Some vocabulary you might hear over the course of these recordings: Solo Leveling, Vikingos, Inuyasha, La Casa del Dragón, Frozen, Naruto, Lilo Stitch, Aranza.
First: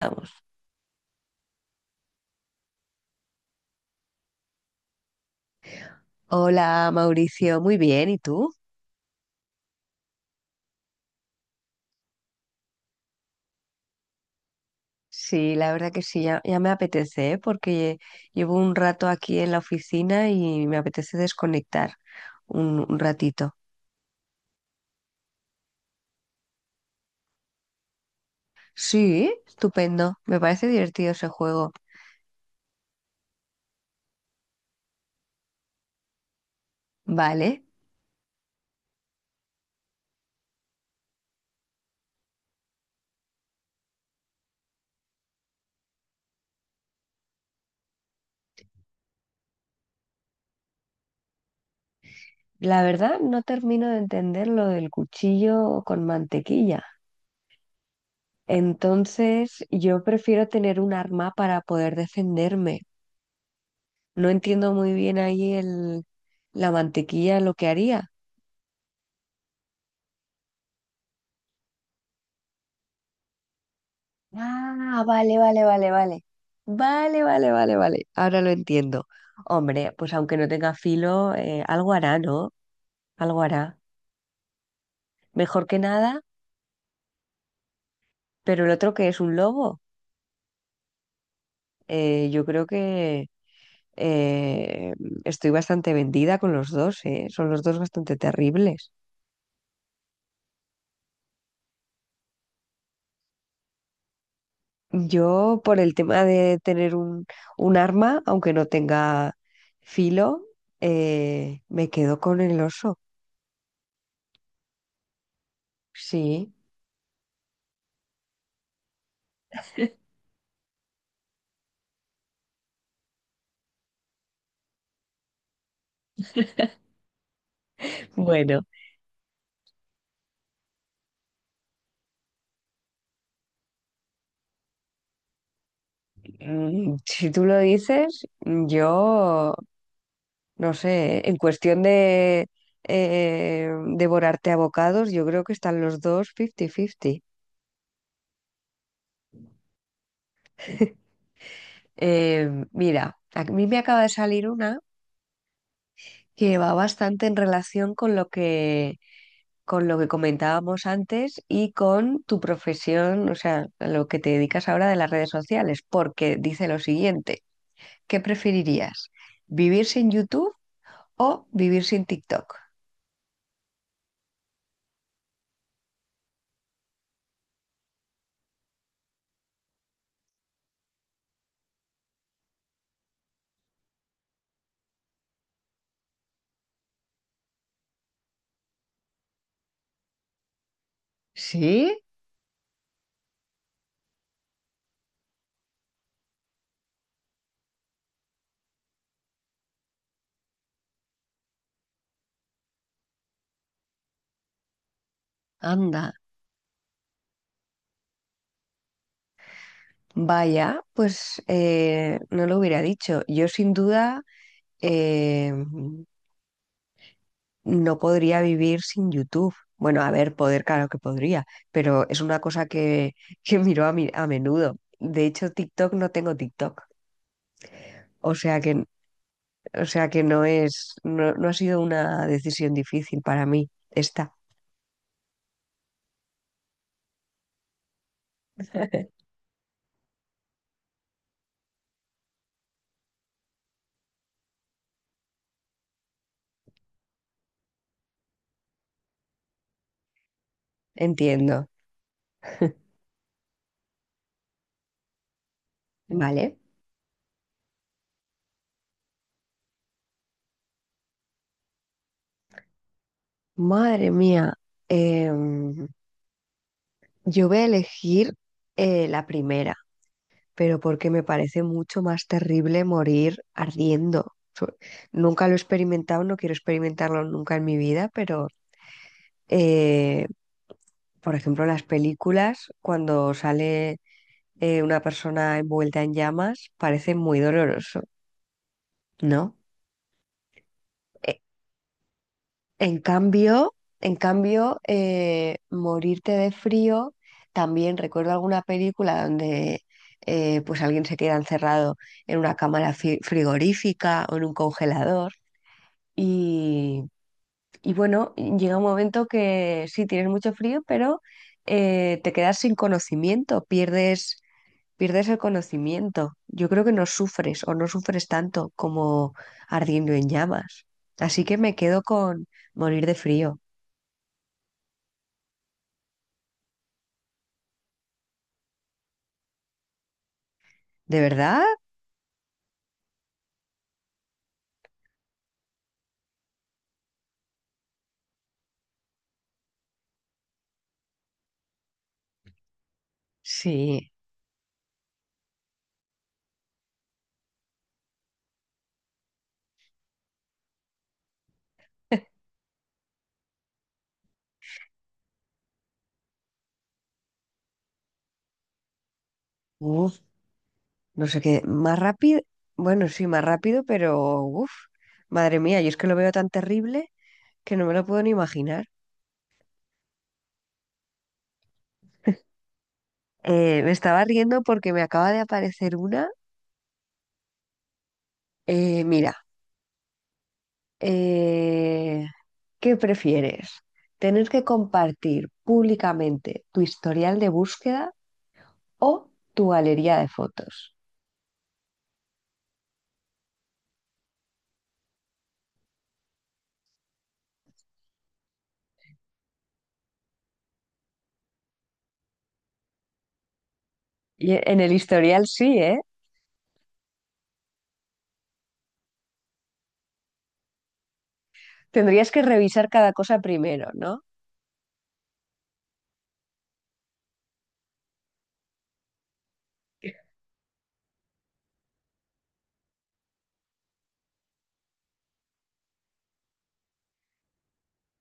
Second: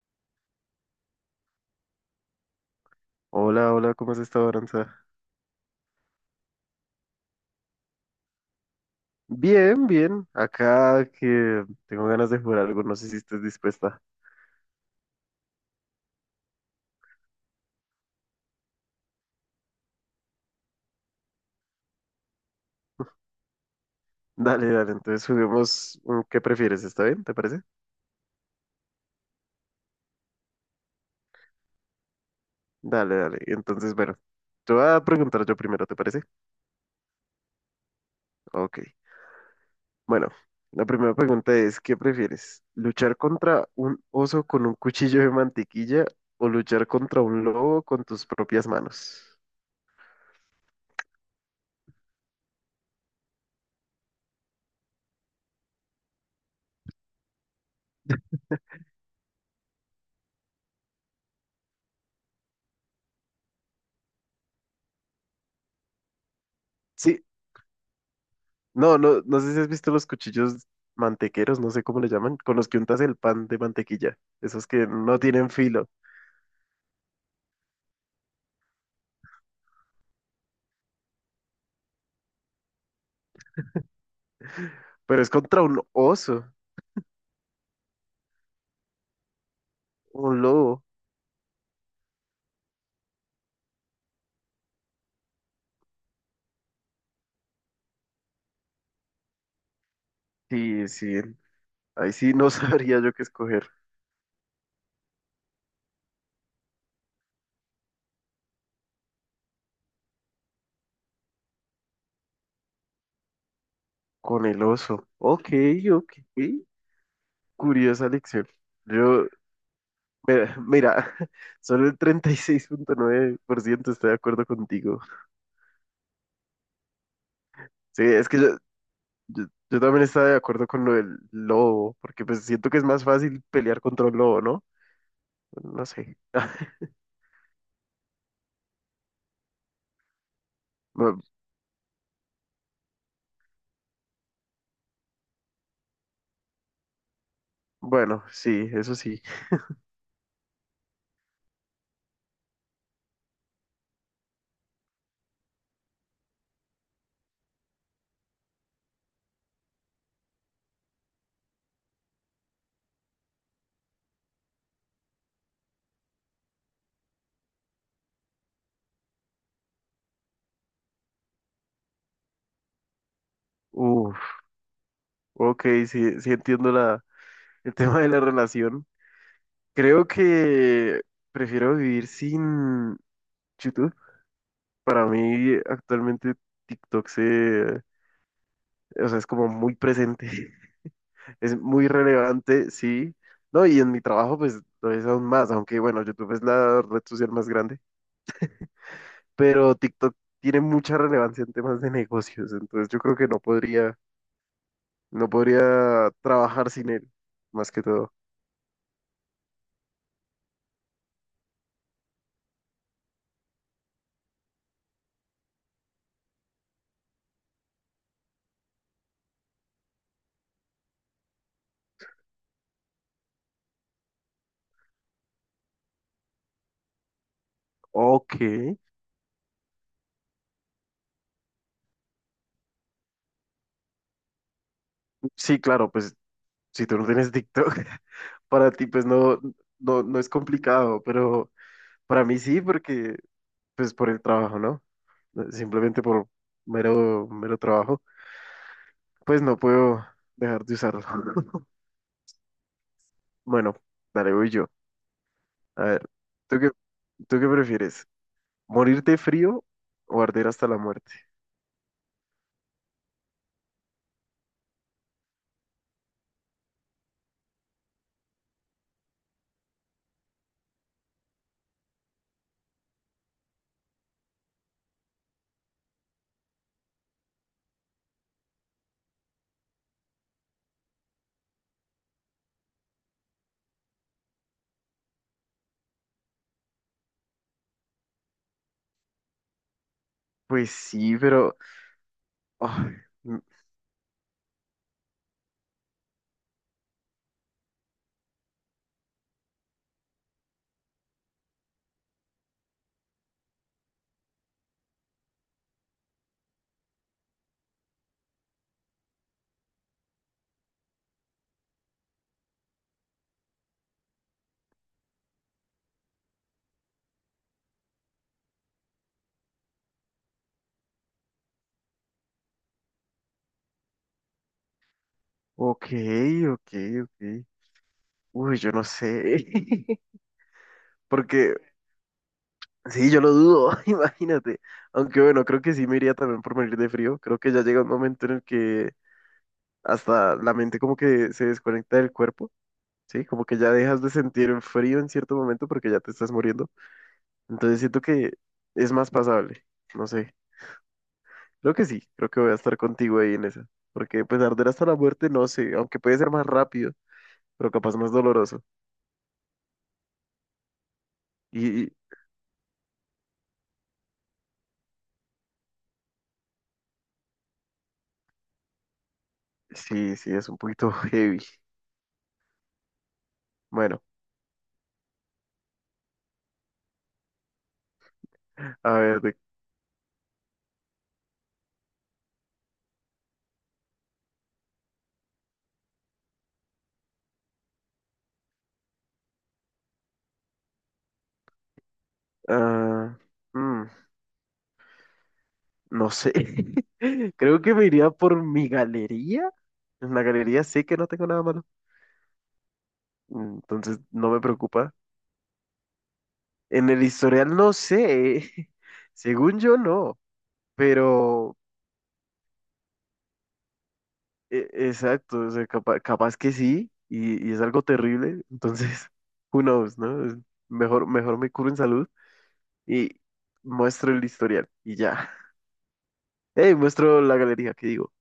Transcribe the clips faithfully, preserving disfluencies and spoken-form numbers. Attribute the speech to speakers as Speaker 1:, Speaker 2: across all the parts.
Speaker 1: Vamos.
Speaker 2: Hola, hola, ¿cómo has estado, Aranza?
Speaker 1: Hola Mauricio, muy bien, ¿y tú?
Speaker 2: Bien, bien. Acá que tengo ganas de jugar algo, no sé si estás dispuesta.
Speaker 1: Sí, la verdad que sí, ya, ya me apetece, ¿eh? Porque llevo un rato aquí en la oficina y me apetece desconectar un, un ratito.
Speaker 2: Dale, dale, entonces juguemos. mm, ¿Qué prefieres? ¿Está bien? ¿Te parece?
Speaker 1: Sí, estupendo, me parece divertido ese juego.
Speaker 2: Dale, dale. Entonces, bueno, te voy a preguntar yo primero, ¿te parece?
Speaker 1: Vale,
Speaker 2: Ok. Bueno, la primera pregunta es, ¿qué prefieres? ¿Luchar contra un oso con un cuchillo de mantequilla o luchar contra un lobo con tus propias manos?
Speaker 1: la verdad no termino de entender lo del cuchillo con mantequilla. Entonces, yo prefiero tener un arma para poder defenderme. No entiendo muy bien ahí el, la
Speaker 2: Sí,
Speaker 1: mantequilla lo que haría.
Speaker 2: no, no, no sé si has visto los cuchillos mantequeros, no sé cómo le llaman, con los que untas el pan de mantequilla. Esos que
Speaker 1: Ah,
Speaker 2: no
Speaker 1: vale,
Speaker 2: tienen
Speaker 1: vale,
Speaker 2: filo.
Speaker 1: vale, vale. Vale, vale, vale, vale. Ahora lo entiendo. Hombre, pues aunque no tenga filo, eh, algo hará, ¿no? Algo hará.
Speaker 2: Pero es contra
Speaker 1: Mejor que
Speaker 2: un
Speaker 1: nada,
Speaker 2: oso,
Speaker 1: pero el otro que es un lobo,
Speaker 2: un lobo.
Speaker 1: eh, yo creo que eh, estoy bastante vendida con los dos, ¿eh? Son los dos bastante terribles.
Speaker 2: Sí, sí. Ahí sí no sabría yo qué escoger.
Speaker 1: Yo, por el tema de tener un, un arma, aunque no tenga filo, eh, me quedo con el oso.
Speaker 2: Con el oso. Ok, ok.
Speaker 1: Sí.
Speaker 2: Curiosa lección. Yo, mira, mira, solo el treinta y seis punto nueve por ciento está de acuerdo contigo. Sí, es que yo,
Speaker 1: Bueno.
Speaker 2: Yo, yo también estaba de acuerdo con lo del lobo, porque pues siento que es más fácil pelear contra un lobo, ¿no? No sé.
Speaker 1: Mm, Si tú lo dices, yo no
Speaker 2: Bu-
Speaker 1: sé, en cuestión de eh, devorarte a bocados, yo creo que están los dos cincuenta cincuenta.
Speaker 2: Bueno, sí, eso sí.
Speaker 1: Eh, mira, a mí me acaba de salir una que va bastante en relación con lo que, con lo que comentábamos antes y con tu profesión, o sea, a lo que te dedicas ahora de las redes sociales, porque dice lo siguiente, ¿qué preferirías? ¿Vivir sin YouTube o vivir sin TikTok?
Speaker 2: Uf, ok, sí, sí entiendo la, el tema de la relación. Creo que prefiero vivir sin YouTube. Para mí, actualmente TikTok se, o sea, es como muy presente, es
Speaker 1: ¿Sí?
Speaker 2: muy relevante, sí. No, y en mi trabajo, pues lo es aún más, aunque bueno, YouTube es la red social más grande, pero TikTok tiene mucha relevancia en temas de negocios, entonces yo creo que no podría, no podría
Speaker 1: Anda,
Speaker 2: trabajar sin él, más que todo.
Speaker 1: vaya, pues eh, no lo hubiera dicho. Yo sin duda eh, no podría vivir sin YouTube. Bueno, a ver, poder, claro que podría, pero es una cosa que, que miro a, mi- a menudo. De hecho, TikTok no tengo TikTok. O
Speaker 2: Ok,
Speaker 1: sea que, o sea que no es, no, no ha sido una decisión difícil para mí. Esta,
Speaker 2: sí, claro, pues si tú no tienes TikTok, para ti pues no, no, no es complicado, pero para mí sí, porque pues por el trabajo, ¿no? Simplemente por mero, mero trabajo, pues no puedo dejar de usarlo.
Speaker 1: entiendo.
Speaker 2: Bueno, dale, voy yo. A ver,
Speaker 1: Vale.
Speaker 2: ¿tú qué, tú qué prefieres? ¿Morirte de frío o arder hasta la muerte?
Speaker 1: Madre mía, em, yo voy a elegir eh, la primera. Pero porque me parece mucho más terrible morir ardiendo. So- Nunca lo he experimentado, no quiero experimentarlo nunca en mi vida, pero eh, por ejemplo, en las películas, cuando sale eh, una persona envuelta en llamas, parece muy doloroso, ¿no?
Speaker 2: Pues sí,
Speaker 1: E-
Speaker 2: pero... ay,
Speaker 1: En
Speaker 2: mm,
Speaker 1: cambio, en cambio, eh, morirte de frío, también recuerdo alguna película donde eh, pues alguien se queda encerrado en una cámara fi- frigorífica o en un congelador. Y, y bueno, llega un momento que sí, tienes mucho frío, pero eh, te quedas sin conocimiento, pierdes, pierdes el conocimiento. Yo creo que no sufres o no sufres tanto como ardiendo en llamas. Así que me quedo con morir de frío.
Speaker 2: ok, ok, ok. Uy, yo no sé.
Speaker 1: ¿De
Speaker 2: Porque
Speaker 1: verdad?
Speaker 2: sí, yo lo dudo, imagínate. Aunque bueno, creo que sí me iría también por morir de frío. Creo que ya llega un momento en el que hasta la mente como que se desconecta del cuerpo, ¿sí? Como que ya dejas de
Speaker 1: Sí.
Speaker 2: sentir el frío en cierto momento porque ya te estás muriendo. Entonces siento que es más pasable. No sé. Creo que sí, creo que voy a estar contigo ahí en esa. Porque pues arder hasta la muerte, no sé, aunque puede ser más rápido, pero capaz más doloroso.
Speaker 1: Uf, no sé
Speaker 2: Y,
Speaker 1: qué.
Speaker 2: y-
Speaker 1: Más rápido. Bueno, sí, más rápido, pero uf. Madre mía, yo es que lo veo tan terrible que no me lo puedo ni imaginar.
Speaker 2: sí, sí, es un poquito heavy.
Speaker 1: Eh, me
Speaker 2: Bueno,
Speaker 1: estaba riendo porque me acaba de aparecer una.
Speaker 2: a
Speaker 1: Eh,
Speaker 2: ver,
Speaker 1: mira,
Speaker 2: de-
Speaker 1: eh, ¿qué prefieres? ¿Tener que compartir públicamente tu historial de búsqueda o tu galería de fotos?
Speaker 2: ah, mm, no sé. Creo que me iría por mi galería. En la galería sé que no tengo nada malo, entonces no me
Speaker 1: Y e, en el
Speaker 2: preocupa.
Speaker 1: historial sí, ¿eh?
Speaker 2: En el historial no sé, según yo no, pero
Speaker 1: Tendrías que revisar cada cosa primero, ¿no?
Speaker 2: e- exacto, o sea, capa- capaz, que sí, y, y es algo terrible, entonces, who knows, ¿no? Es Mejor, mejor me curo en salud y muestro el historial y ya. Hey, muestro la galería qué digo.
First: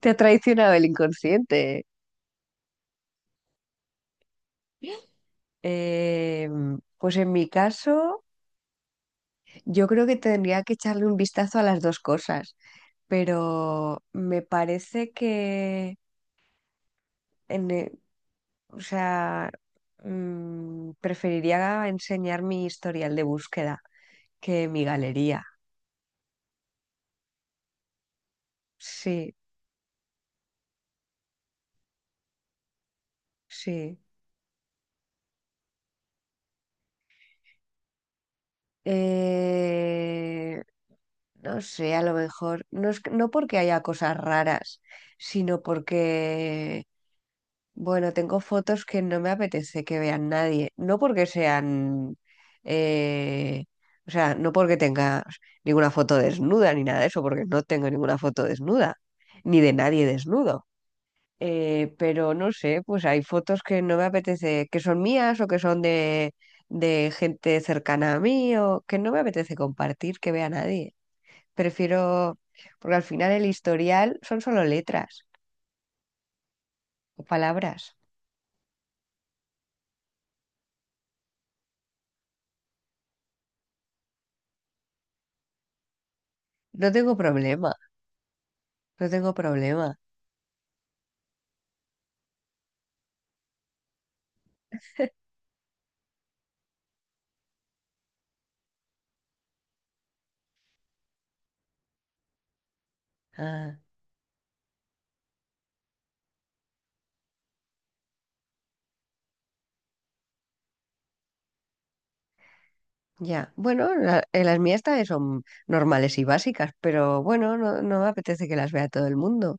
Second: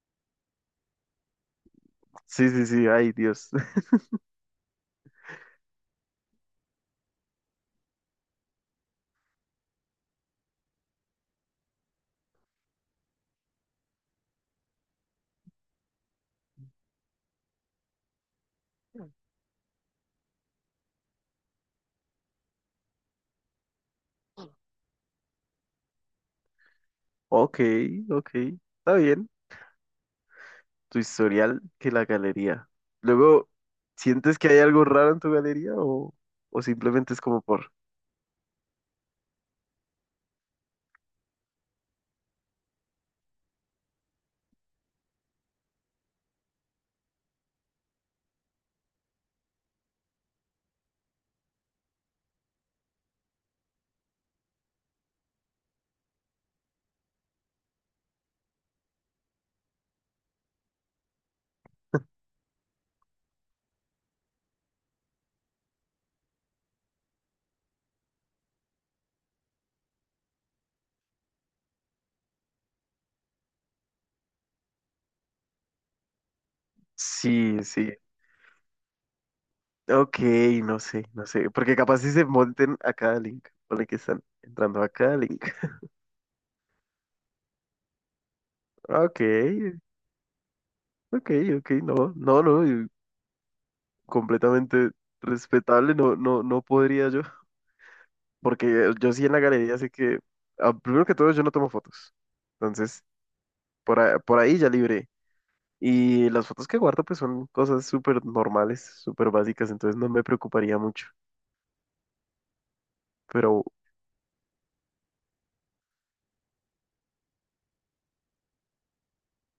Speaker 1: Te ha traicionado el inconsciente.
Speaker 2: Sí, sí, sí, ay Dios.
Speaker 1: Eh, pues en mi caso, yo creo que tendría que echarle un vistazo a las dos cosas, pero me parece que en, eh, o sea, mm, preferiría enseñar mi historial de búsqueda que mi galería.
Speaker 2: Ok, ok, está bien.
Speaker 1: Sí,
Speaker 2: Tu historial que la galería. Luego,
Speaker 1: sí.
Speaker 2: ¿sientes que hay algo raro en tu galería o, o simplemente es como por...
Speaker 1: Eh, no sé, a lo mejor, no es, que- no porque haya cosas raras, sino porque, bueno, tengo fotos que no me apetece que vean nadie. No porque sean, eh, o sea, no porque tenga ninguna foto desnuda ni nada de eso, porque no tengo ninguna foto desnuda, ni de nadie desnudo. Eh, pero no sé, pues hay fotos que no me apetece, que son mías o que son de, de gente cercana a mí o que no me apetece compartir, que vea nadie. Prefiero, porque al final el historial son solo letras o
Speaker 2: Sí, sí.
Speaker 1: palabras.
Speaker 2: Ok, no sé, no sé. Porque capaz si se monten a cada link. Ponle que están entrando a cada link.
Speaker 1: No tengo problema, no
Speaker 2: Ok,
Speaker 1: tengo problema.
Speaker 2: ok, ok, no, no, no, y completamente respetable, no, no, no podría yo. Porque yo sí en la galería sé que, ah, primero que todo, yo no tomo fotos. Entonces,
Speaker 1: Ah,
Speaker 2: por, a- por ahí ya libré. Y las fotos que guardo, pues son cosas súper normales, súper básicas, entonces no me preocuparía mucho.
Speaker 1: ya.
Speaker 2: Pero
Speaker 1: Bueno, la- eh, las mías también son normales y básicas, pero bueno, no, no me apetece que las vea todo el mundo.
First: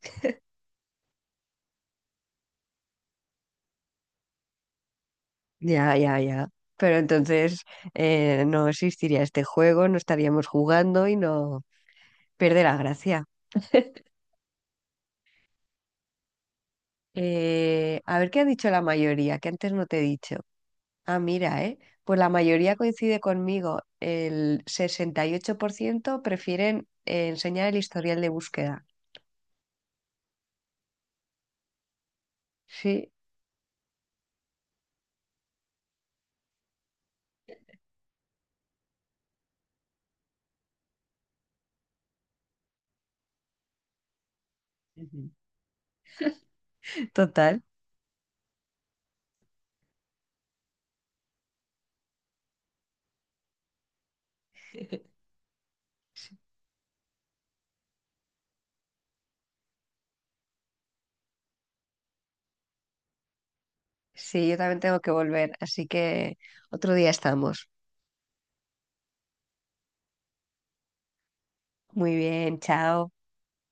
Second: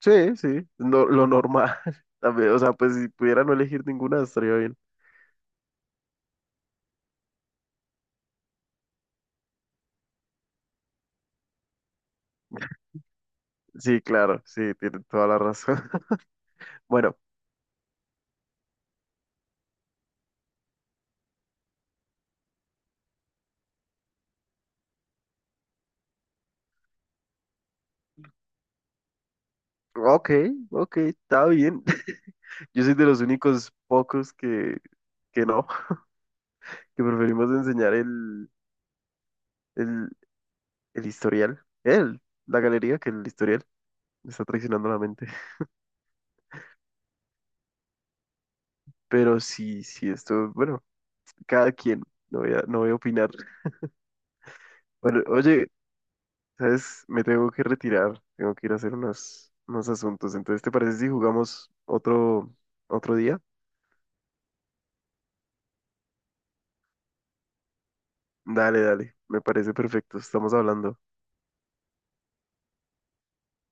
Speaker 2: sí, sí, no, lo normal. También, o sea, pues si pudiera no elegir ninguna, estaría bien.
Speaker 1: Ya, ya, ya. Pero entonces eh, no existiría este juego, no estaríamos jugando y no pierde la gracia.
Speaker 2: Sí, claro, sí, tiene toda la razón. Bueno,
Speaker 1: Eh, a ver qué ha dicho la mayoría, que antes no te he dicho. Ah, mira, ¿eh? Pues la mayoría coincide conmigo. El sesenta y ocho por ciento prefieren eh, enseñar el historial de búsqueda.
Speaker 2: ok, ok, está bien. Yo soy de
Speaker 1: Sí,
Speaker 2: los únicos pocos que, que no, que preferimos enseñar el el, El historial. Él, la galería que el historial me está traicionando la mente.
Speaker 1: Ujú. Total.
Speaker 2: Pero sí, sí, esto, bueno, cada quien. No voy a, no voy a opinar. Bueno, oye, ¿sabes? Me tengo que retirar. Tengo que ir a hacer unos, unos asuntos. Entonces, ¿te parece si jugamos otro, otro día?
Speaker 1: Sí, yo también tengo que volver, así que otro día estamos.
Speaker 2: Dale, dale. Me parece perfecto. Estamos hablando.
Speaker 1: Muy bien, chao.